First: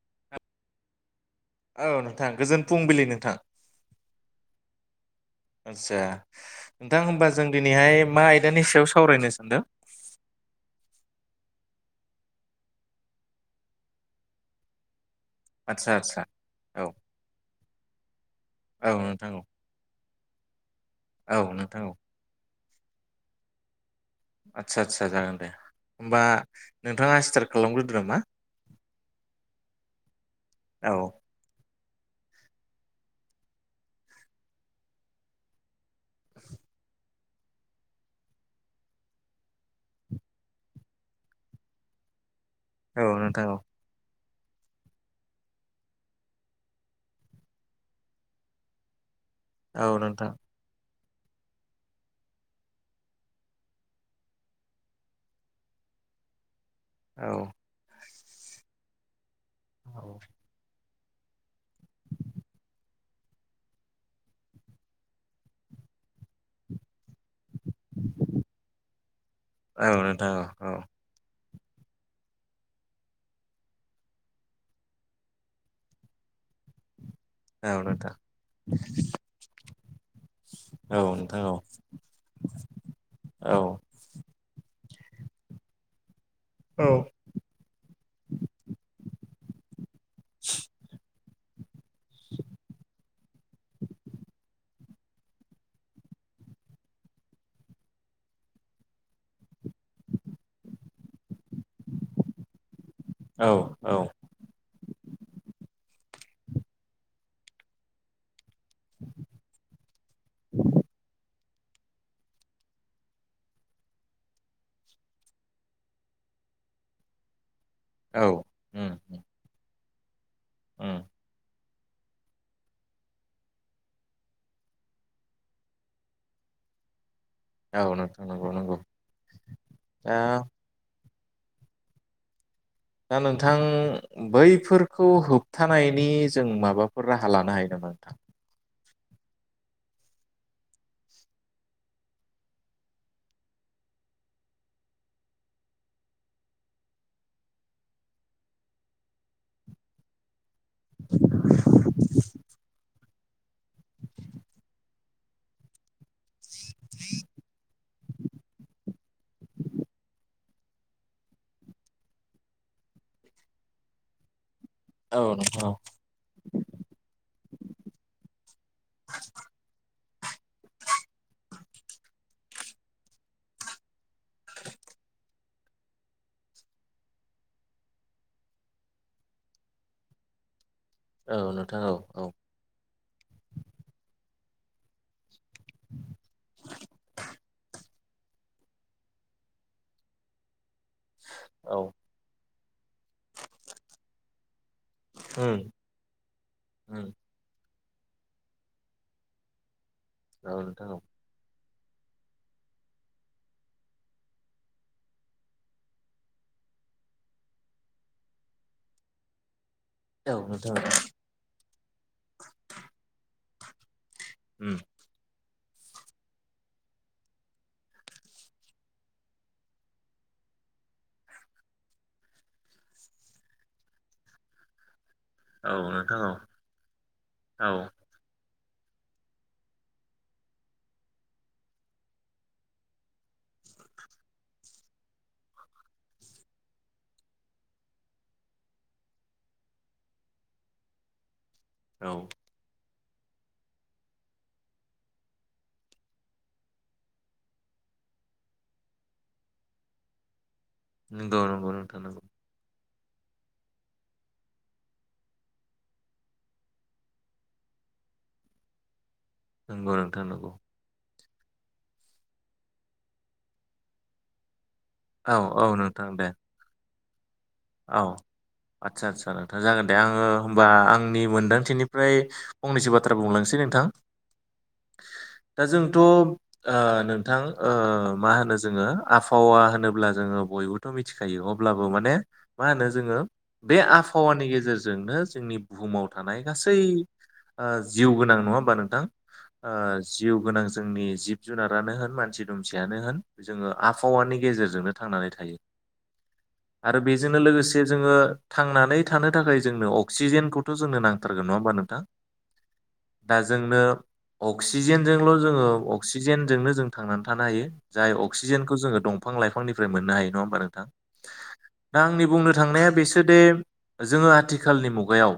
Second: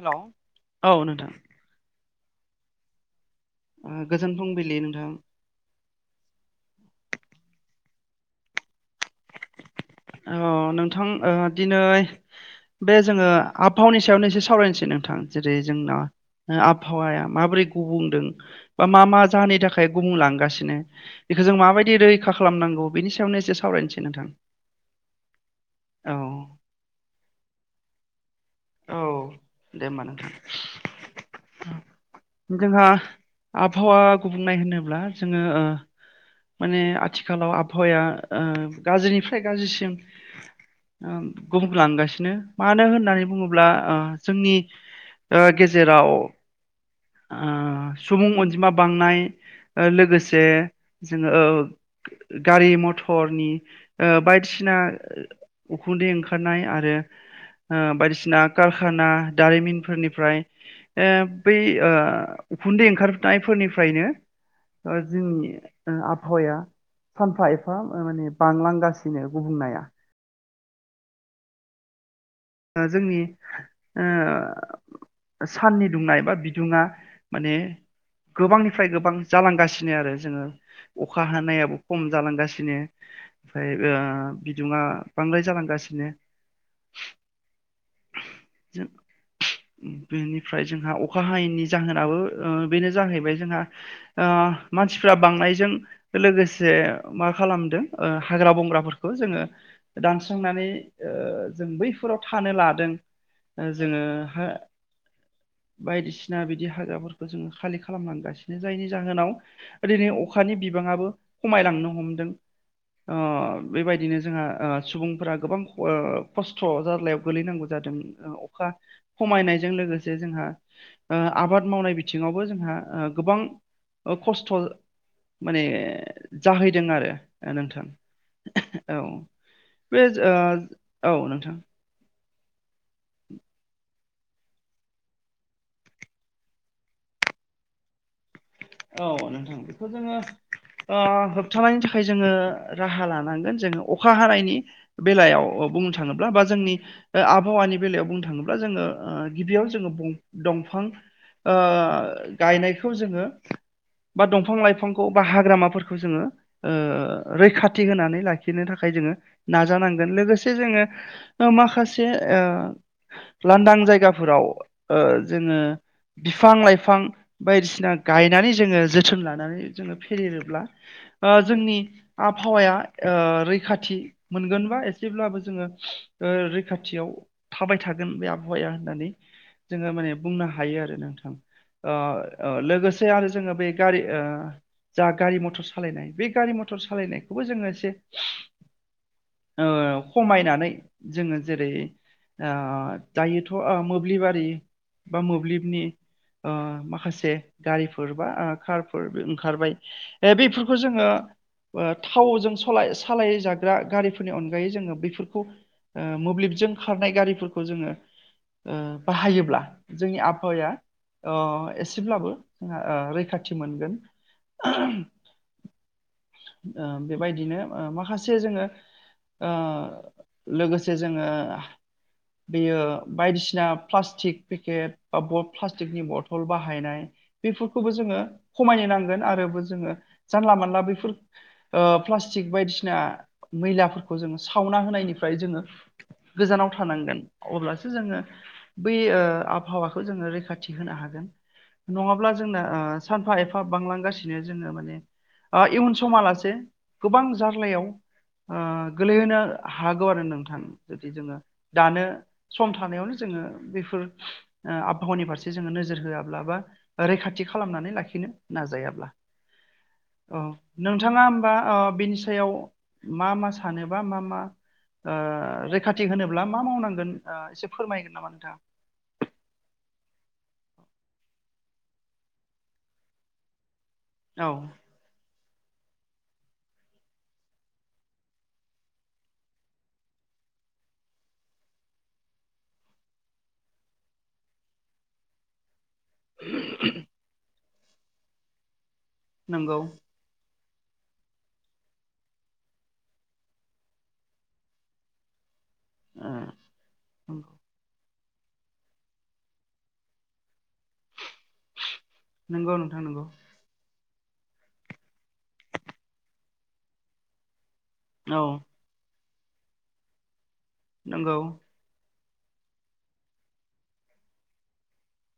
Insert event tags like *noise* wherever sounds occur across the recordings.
Hello औ नोंथां थां गोजोन फुंबिलि नोंथां ओ गोजोन फुंबिलि नोंथां आच्छा नोंथां होमबा जों दिनैहाय मा आयदानि सायाव सावरायनो सानदों? औ नोंथां ओ दिनै बे जोङो आबहावानि सायावनो एसे सावरायनोसै नोंथां जेरै आदसा जोंना आदसा औ आबहावाया माबोरै गुबुंदों बा औ मा मा नोंथां औ जाहोननि थाखाय बुंलांगासिनो बेखौ औ जों नोंथां औ माबायदि रैखा खालामनांगौ बिनि सायावनो एसे सावरायनोसै नोंथां आचछ आच्छा जागोन दे औ होमबा नोंथाङा स्टार्ट खालामग्रोदो नामा औ दे ओमबा नोंथां औ जोंहा आबहावा गुबुंनाय होनोब्ला जोङो ओ माने आथिखालाव आबहावाया ओ गाज्रिनिफ्राय गाज्रिसिम ओ गुबुंलांगासिनो मानो औ होननानै नोंथां बुङो औ ओ जोंनि ओ गेजेराव ओ सुबुं अनजिमा बांनाय औ नोंथां लोगोसे जोङो ओ गारि मथरनि बायदिसिना उखुन्दै ओंखारनाय आरो औ रो बायदिसिना कारखाना औ दारिमिनफोरनिफ्राय *unintelligible* बै ओ उखुन्दै ओंखारनायफोरनिफ्रायनो ओ जोंनि आबहावाया सानफा एफा माने बांलांगासिनो गुबुंनाया औ नोंथां औ औ ओ जोंनि ओ साननि दुंनाय बा बिदुङा माने औ नोंथां गोबांनिफ्राय गोबां जालांगासिनो आरो जोङो औ अखा नोंथां औ हानायाबो खम जालांगासिनो औ ओमफ्राय ओ बिदुुंङा बांद्राय जालांगासिनो औ बेनिफ्राय जोंहा अ अखा हायिनि जाहोनाबो ओ बेनो जाहैबाय जोंहा ओ मानसिफ्रा बांनायजों लोगोसे मा खालामदों ओ हाग्रा बंग्राफोरखौ जोङो दानस्रांनानै ओ जों बैफोराव थानो लादों औ औ जोङो हो *inaudible* बायदिसिना बिदि हाग्राफोरखौ जोङो खालि खालामलांगासिनो जायनि जाहोनाव ओरनै अखानि बिबाङाबो खमायलांनो हमदों ओ बैबायदिनो जोंहा ओ सुबुंफोरा ओ गोबां खस्थ' *unintelligible* जारलायाव गोलैनांगौ जादों औ ओ अखा उम खमायनायजों लोगो जोंहा उम ओ आबाद मावनाय बिथिङावबो जोंहा ओ गोबां ओ खस्थ' माने जाहैदों आरो नोंथां औ नंगौ नंगौ औ बे दा ओ औ नोंथां दा नोंथां बैफोरखौ होबथानायनि जों माबाफोर राहा लानो हायो नामा नोंथां? औ नोंथां बेखौ जोङो ओ होबथानायनि थाखाय जोङो राहा लानांगोन जोङो अखा हानायनि बेलायाव बुंनो थाङोब्ला बा जोंनि ओ आबहावानि बेलायाव बुंनो थाङोब्ला जोङो गिबियावनो जोङो दंफां ओ गायनायखौ जोङो बा दंफां लाइफांखौ बा हाग्रामाफोरखौ जोङो ओ रैखाथि होनानै लाखिनो थाखाय जोङो नाजानांगोन लोगोसे जोङो ओ माखासे ओ लानदां जायगाफोराव ओ औ जोङो नोंथां औ। बिफां लाइफां बायदिसिना गायनानै जोङो जोथोन लानानै जोङो फेदेरोब्ला ओ जोंनि आबहावाया ओ रैखाथि मोनगोन बा ए सेब्लाबो जोङो ओ रैखाथियाव थाबाय थागोन बे आबहावाया होननानै जोङो माने बुंनो हायो आरो। नोंथां औ नोंथां ओ औ औ अ लोगोसे आरो जोङो बे गारि ओ जा गारि म टर सालायनाय बे गारि मटर सालायनायखौबो जोङो एसे ओ खमायनानै जोङो जेरै औ आ दायोथ' ओ मोब्लिबारि बा उम मोब्लिबनि ओ उम माखासे गारिफोर फोर बा कारफोर ओंखारबाय ओ औ बेफोरखौ नोंथां औ। जोङो ओ थावजों सलाय सालाय जाग्रा गारिफोरनि अनगायै जोङो बेफोरखौ ओ मोब्लिबजों खारनाय गारिफोरखौ जोङो ओ बाहायोब्ला जोंनि औ नोंथां आबहावाया औ। ओ एसेब्लाबो जोंहा ओ रैखाथि मोनगोन उम ओ बेबायदिनो ओ माखासे जोङो ओ लोगोसे जोङो बेयो बायदिसिना प्लास्टिक पेकेट बा ब औ प्लास्टिकनि नोंथां औ बथ'ल बाहायनाय औ बेफोरखौबो जोङो खमायनो नांगोन आरो बो जोङो जानला मानला बैफोर ओ प्लास्टिक बायदिसिना मैलाफोरखौ जोङो सावना होनायनिफ्राय जोङो गोजानाव थानांगोन अब्लासो जोङो बै ओ आबहावाखौ जोङो रैखाथि होनो हागोन। औ नङाब्ला ओ जोंना सानफा एफा बांलांगासिनो जोङो माने ओ इयुन समालासे गोबां जार्लायाव ओ गोलैहोनो हागौ आरो नोंथां जुदि जोङो नंगौ नंगौ नोंथां दानो नंगौ। सम थानायावनो जोङो बेफोर ओ आबहावानि फारसे जोङो नोजोर होआब्ला रैखाथि खालामनानै लाखिनो नाजायाबा नंगौ नोंथां औ नंगौ नोंथाङा बा ओ बिनि सायाव मा मा सानोबा मा मा ओ औ औ रैखाथि नोंथां दे होनोब्ला मा मावनांगोन ओ एसे औ फोरमायगोन नामा नोंथाङा आदसा आदसा नोंथाङा जागोन दे आङो होमबा आंनि मोनदांथिनिफ्राय फंनैसो बाथ्रा बुंलांनोसै नोंथां। औ दा जोंथ' ओ नोंथां ओ मा होनो जोङो आबहावा होनोब्ला जों ङो बयबोथ' मिथिखायो अब्लाबो माने मा होनो जोङो बे आबहावानि गेजेरजोंनो जोंनि बुहुमाव थानाय गासै ओ जिउ गोनां नङा होमबा नोंथां। ओ जिउ गोनां जोंनि जिब जुनारानो होन मानसि दुमसियानो होन जोङो आबहावानि गेजेरजोंनो थांनानै थायो। आरो बेजोंनो नंगौ लोगोसे जोङो थांनानै थानो थाखाय जोंनो अक्सिजेनखौ थ' जोंनो नांथारगोन नङा होमबा नोंथां। नंगौ नोंथां नंगौ दा जोंनो अक्सिजेनजोंल' जोङो अक्सिजेनजोंनो जों थांनानै थानो हायो। जाय औ अक्सिजेनखौ जोङो दंफां लाइफांनिफ्राय मोननो हायो नङा होनबा नों नंगौ। आंनि बुंनो थांनाया बेसोदे जोङो आथिखालनि मुगायाव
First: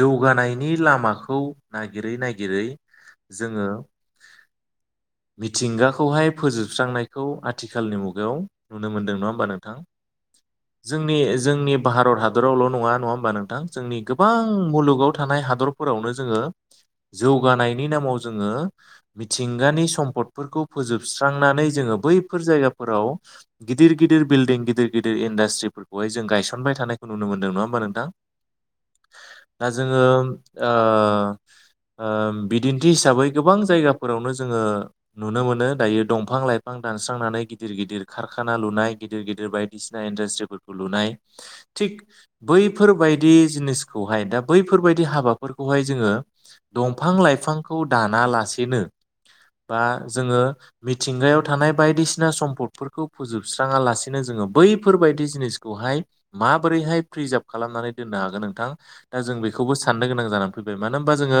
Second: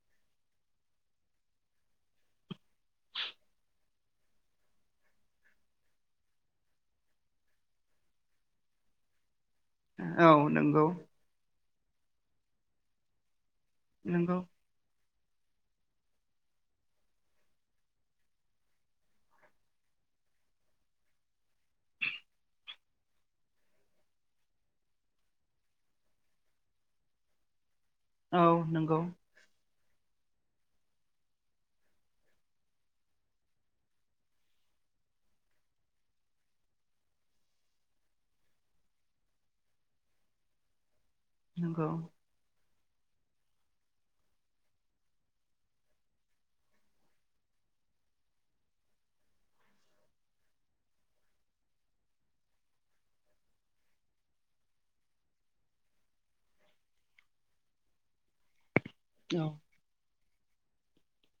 जौगानायनि लामाखौ नागिरै नागिरै जोङो मिथिंगाखौहाय फोजोबस्रांनायखौ आथिखालनि मुगायाव नुनो मोनदों नङा होमबा नोंथां। औ नंगौ जोंनि जोंनि भारत हादरावल' नङा नङा होमबा नोंथां। जोंनि गोबां नंगौ मुलुगाव थानाय हादरफोरावनो जोङो जौगानायनि नामाव जोङो मिथिंगानि सम्पदफोरखौ फोजोबस्रांनानै जोङो बैफोर जायगाफोराव गिदिर गिदिर बिल्डिं गिदिर गिदिर इन्डास्ट्रिफोरखौहाय जों गायसनबाय थानायखौ नुनो मोनदों नङा होमबा नों औ नंगौ। दा जोङो ओ ओ बिदिन्थि हिसाबै गोबां जायगाफोरावनो जोङो नुनो मोनो दायो दंफां-लाइफां दानस्रांनानै गिदिर गिदिर खारखाना लुनाय गिदिर गिदिर बाय दिसिना इनदासट्रि लुनाय। नंगौ थिग बै फोरबायदि जिनिसखौहाय दा बैफोरबायदि हाबाफोरखौहाय जोङो दंफां-लाइफां खौ दानालासेनो बा जोङो मिथिंगायाव थानाय बायदिसिना सम्पदफोरखौ फोजोबस्राङा लासिनो जोङो बैफोरबायदि जिनिसखौहाय माबोरैहाय प्रिजार्भ खालामनानै दोननो हागोन नोंथां? दा जों औ बेखौबो साननो गोनां जाना फैबाय मानो होनबा जोङो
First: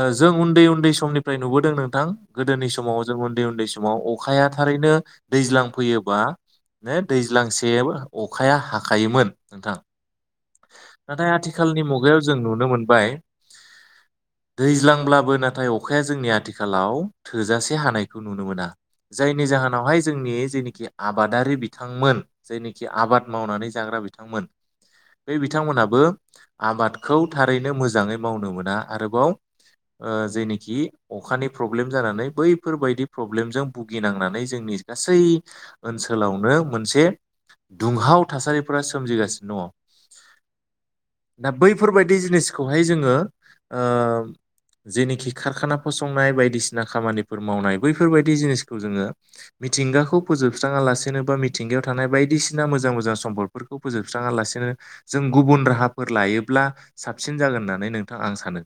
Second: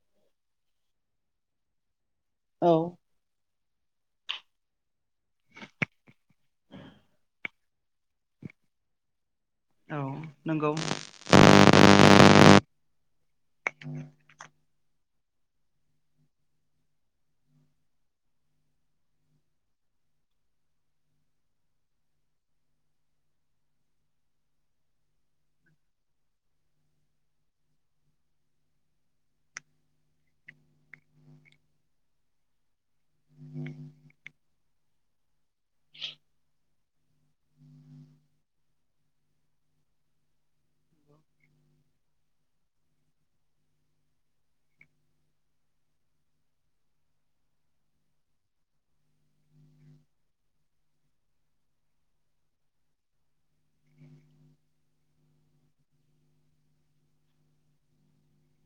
ओ जों उन्दै उन्दै समनिफ्राय नुबोदों नोंथां गोदोनि औ समाव जों उन्दै उन्दै समाव अखाया थारैनो दैज्लां फैयोबा दैज्लांसे अखाया हाखायोमोन। नोंथां, औ नंगौ नाथाय आथिखालनि मुगायाव जों नुनो मोनबाय, दैज्लांब्ला बो नाथाय अखाया जोंनि आथिखालाव थोजासे हानायखौ नुनो मोना। जायनि जाहोनावहाय जोंनि जेनाखि आबादारि बिथांमोन, जायनिखि आबाद मावनानै जाग्रा बिथांमोन बे बिथांमोनाबो आबादखौ थारैनो मोजाङै मावनो मोना आरोबाव ओ जेनिखि अखानि प्रब्लेम जानानै बैफोरबायदि प्रब्लेमजों भुगिनांनानै जोंनि गासै ओनसोलावनो मोनसे दुंहाव थासारिफोरा सोमजिगासिनो दङ। दा बैफोरबायदि जिनिसखौहाय जोङो ओ जेनिखि खारखाना फसंनाय बायदिसिना खामानिफोर मावनाय बैफोरबायदि जिनिसखौ जोङो मिथिंगाखौ फोजोबस्राङा लासेनोबा मि थिंगायाव थानाय बायदिसिना मोजां मोजां सम्दफोरखौ फोजोबस्राङालासेनो जों गुबुन राहाफोर लायो ब्ला साबसिन जागोन होननानै नोंथां आं सानो।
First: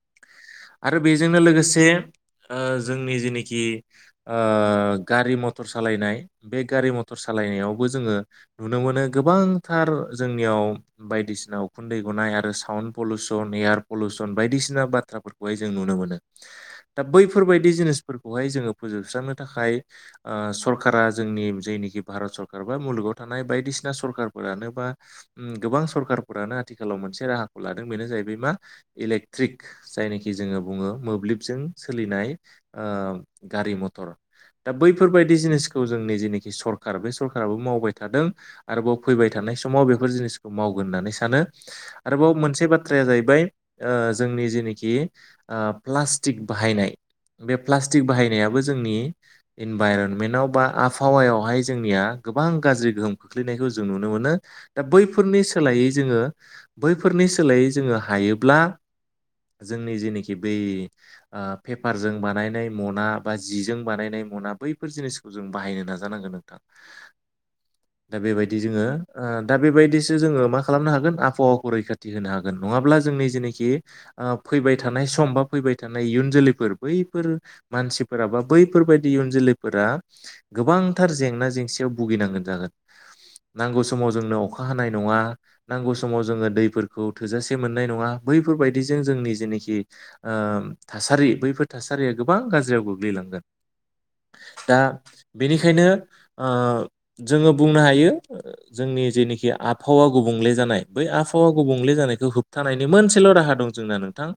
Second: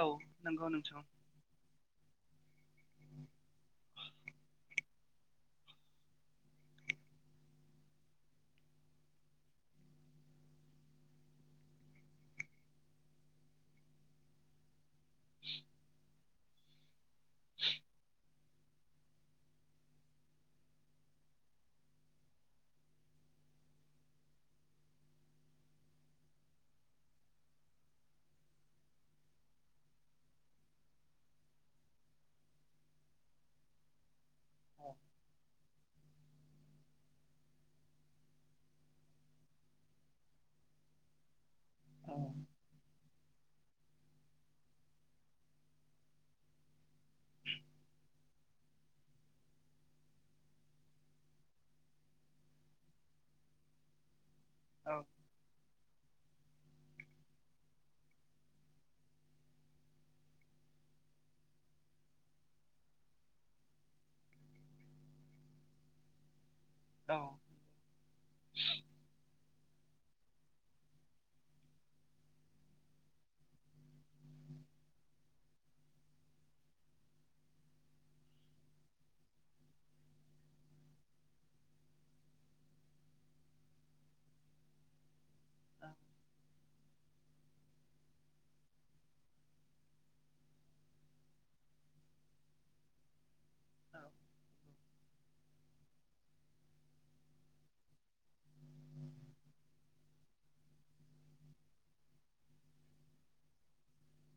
औ नंगौ आरो नोंथां बेजोंनो लोगोसे ओ जोंनि जेनोखि ओ गारि मथर सालायनाय, बे गारि म तर सालायनायावबो जोङो नुनो मोनो गोबांथार जोंनियाव बायदिसिना उखुन्दै खुनाय आरो साउन पलुसन, एयार पलुसन, बायदिसिना बाथ्राफोरखौहाय जों नुनो मोनो। दा बैफोरबायदि जिनिसफोरखौहाय जोङो फोजोबस्रांनो थाखाय ओ सरकारा जोंनि जायनोखि भारत सरखार बा मुलुगाव थानाय बायदिसिना सरखारफोरानो बा गोबां सरखारफोरानो आथिखालाव मोनसे राहाखौ लादों बेनो जाहैबाय मा इलेकट्रिक जायनाखि जोङो बुङो मोब्लिबजों सोलि थां ओ गारि मथर दा बैफोरबायदि जिनिखौ जोंनि जेनेखि सर खार बे सरखाराबो मावबाय थादों आरोबाव फैबाय थानाय समाव बेफोर जिनिसखौ मावगोन होननानै सानो। औ आरोबाव मोनसे बाथ्राया जाहैबाय ओ जोंनि जेनिखि ओ प्लास्टिक बाहायनाय बे प्लास्टिक बाहायनायाबो जोंनि इनभाइरनमेन्टआव बा आबहावायावहाय जोंनिया गोबां गाज्रि गोहोम खोख्लैनायखौ जों नुनो मोनो दा औ बैफोरनि सोलायै जोङो बैफोरनि सोलायै जोङो हायोब्ला जोंनि जेनोखि बै ओ पेपारजों बानायनाय मना बा जिजों बानायनाय मना बैफोर जिनिसखौ जों बाहायनो नाजानांगोन औ दा बेबायदि जोङो ओ दा बेबायदिसो जोङो मा खालामनो हागोन आबहावाखौ रैखाथि होनो हागोन नङाब्ला जोंनि जेनोखि ओ फैबाय थानाय सम बा फैबाय थानाय इयुन जोलैफोर बैफोर मानसिफोरा बा बैफोरबायदि इयुन जोलै लैफोरा गोबांथार जेंना जेंसियाव भुगिनांगोन जागोन नांगौ समाव जोंनो अखा हानाय नङा। नांगौ समाव जोङो दैफोर खौ थोजासे मोननाय नङा बैफोरबायदिजों जोंनि जेनाखि ओ थासारि बैफोर थासा सारिया गोबां गाज्रियाव गोग्लैलांगोन दा बेनिखायनो ओ जोङो बुंनो हायो जोंनि जेनेखि आबहावा गुबुंले जानाय बै आबहावा गुबुंले जानायखौ होबथानायनि मोनसेल' राहा दं जोंना नोंथां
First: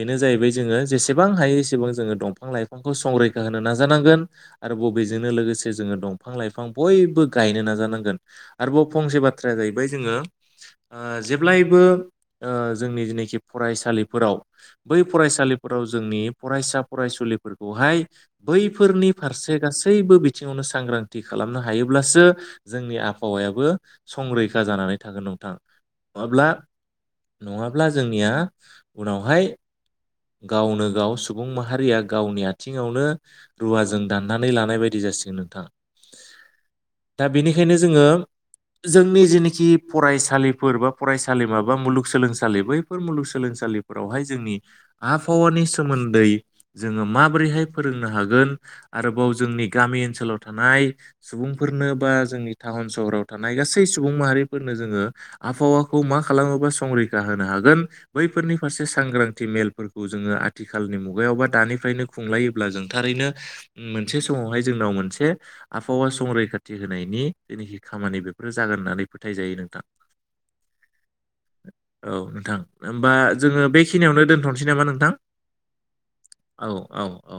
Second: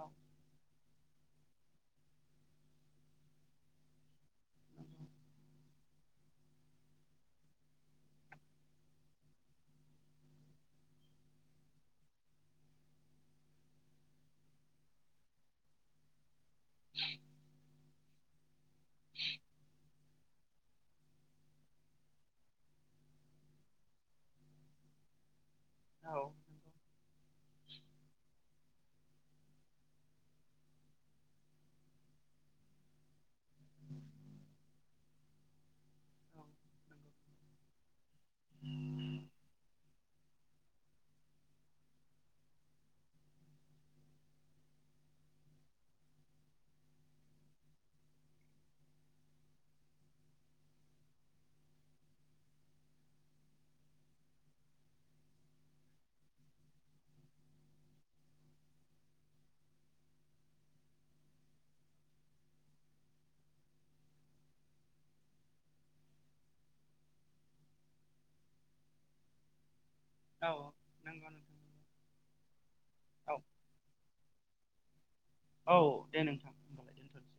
औ जाहैबाय जोङो जेस एबां हायो एसेबां जोङो दंफां लाइफांखौ संरैखा होनो नाजानांगोन आरो बबेजोंनो लोगोसे जोङो दंफां लाइफां बयबो गायनो नाजानांगोन आरोबाव फंसे बाथ्राया जाहैबाय जोङो ओ जेब्लायबो ओ जोंनि जेनेखि फरायसालिफोराव बै फरायसालि फोराव जोंनि फरायसा फरायसुलिफोरखौहाय बैफोरनि फारसे गासैबो बिथिङावनो सांग्रांथि खालामनो हायोब्लासो जोंनि आबहावायाबो संरैखा जानानै थागोन नोंथां। नङाब्ला-नङाब्ला जोंनिया उनावहाय गावनो गाव सुबुं माहारिया गावनि आथिङावनो रुवाजों दाननानै लानाय बायदि जा सिगोन नोंथां दा बेनिखायनो जोङो जोंनि जेनिखि फरायसालिफोर बा फरायसालि माबा मुलुगसोलोंसालि बैफोर मुलुगसोलोंसालिफोरावहाय जोंनि आबहावानि सोमोन्दै जोङो माबोरैहाय फोरोंनो हागोन आरोबाव जोंनि गामि ओनसोलाव थानाय सुबुंफोरनो बा जोंनि टाउन सहराव थानाय गासै सुबुं माहारिफोरनो जोङो ओ आबहावाखौ मा खालामोबा संरैखा होनो हागोन बैफोरनि फारसे सांग्रांथि मेलफोर खौ जोङो आथिखालनि मुगायावबा दानिफ्रायनो खुंलायोब्ला जों थारैनो मोनसे समावहाय जोंनाव मोनसे आबहावा संरैखाथि होनायनि जेनाखि खामानि बेफोरो जागोन होननानै फोथाय जायो नोंथां। औ नंगौ नोंथां औ नोंथां ओमबा औ जोङो बेखिनियावनो दोन सै नामा नोंथां औ दे नोंथां होमबालाय दोनथ'नोसै औ-औ-औ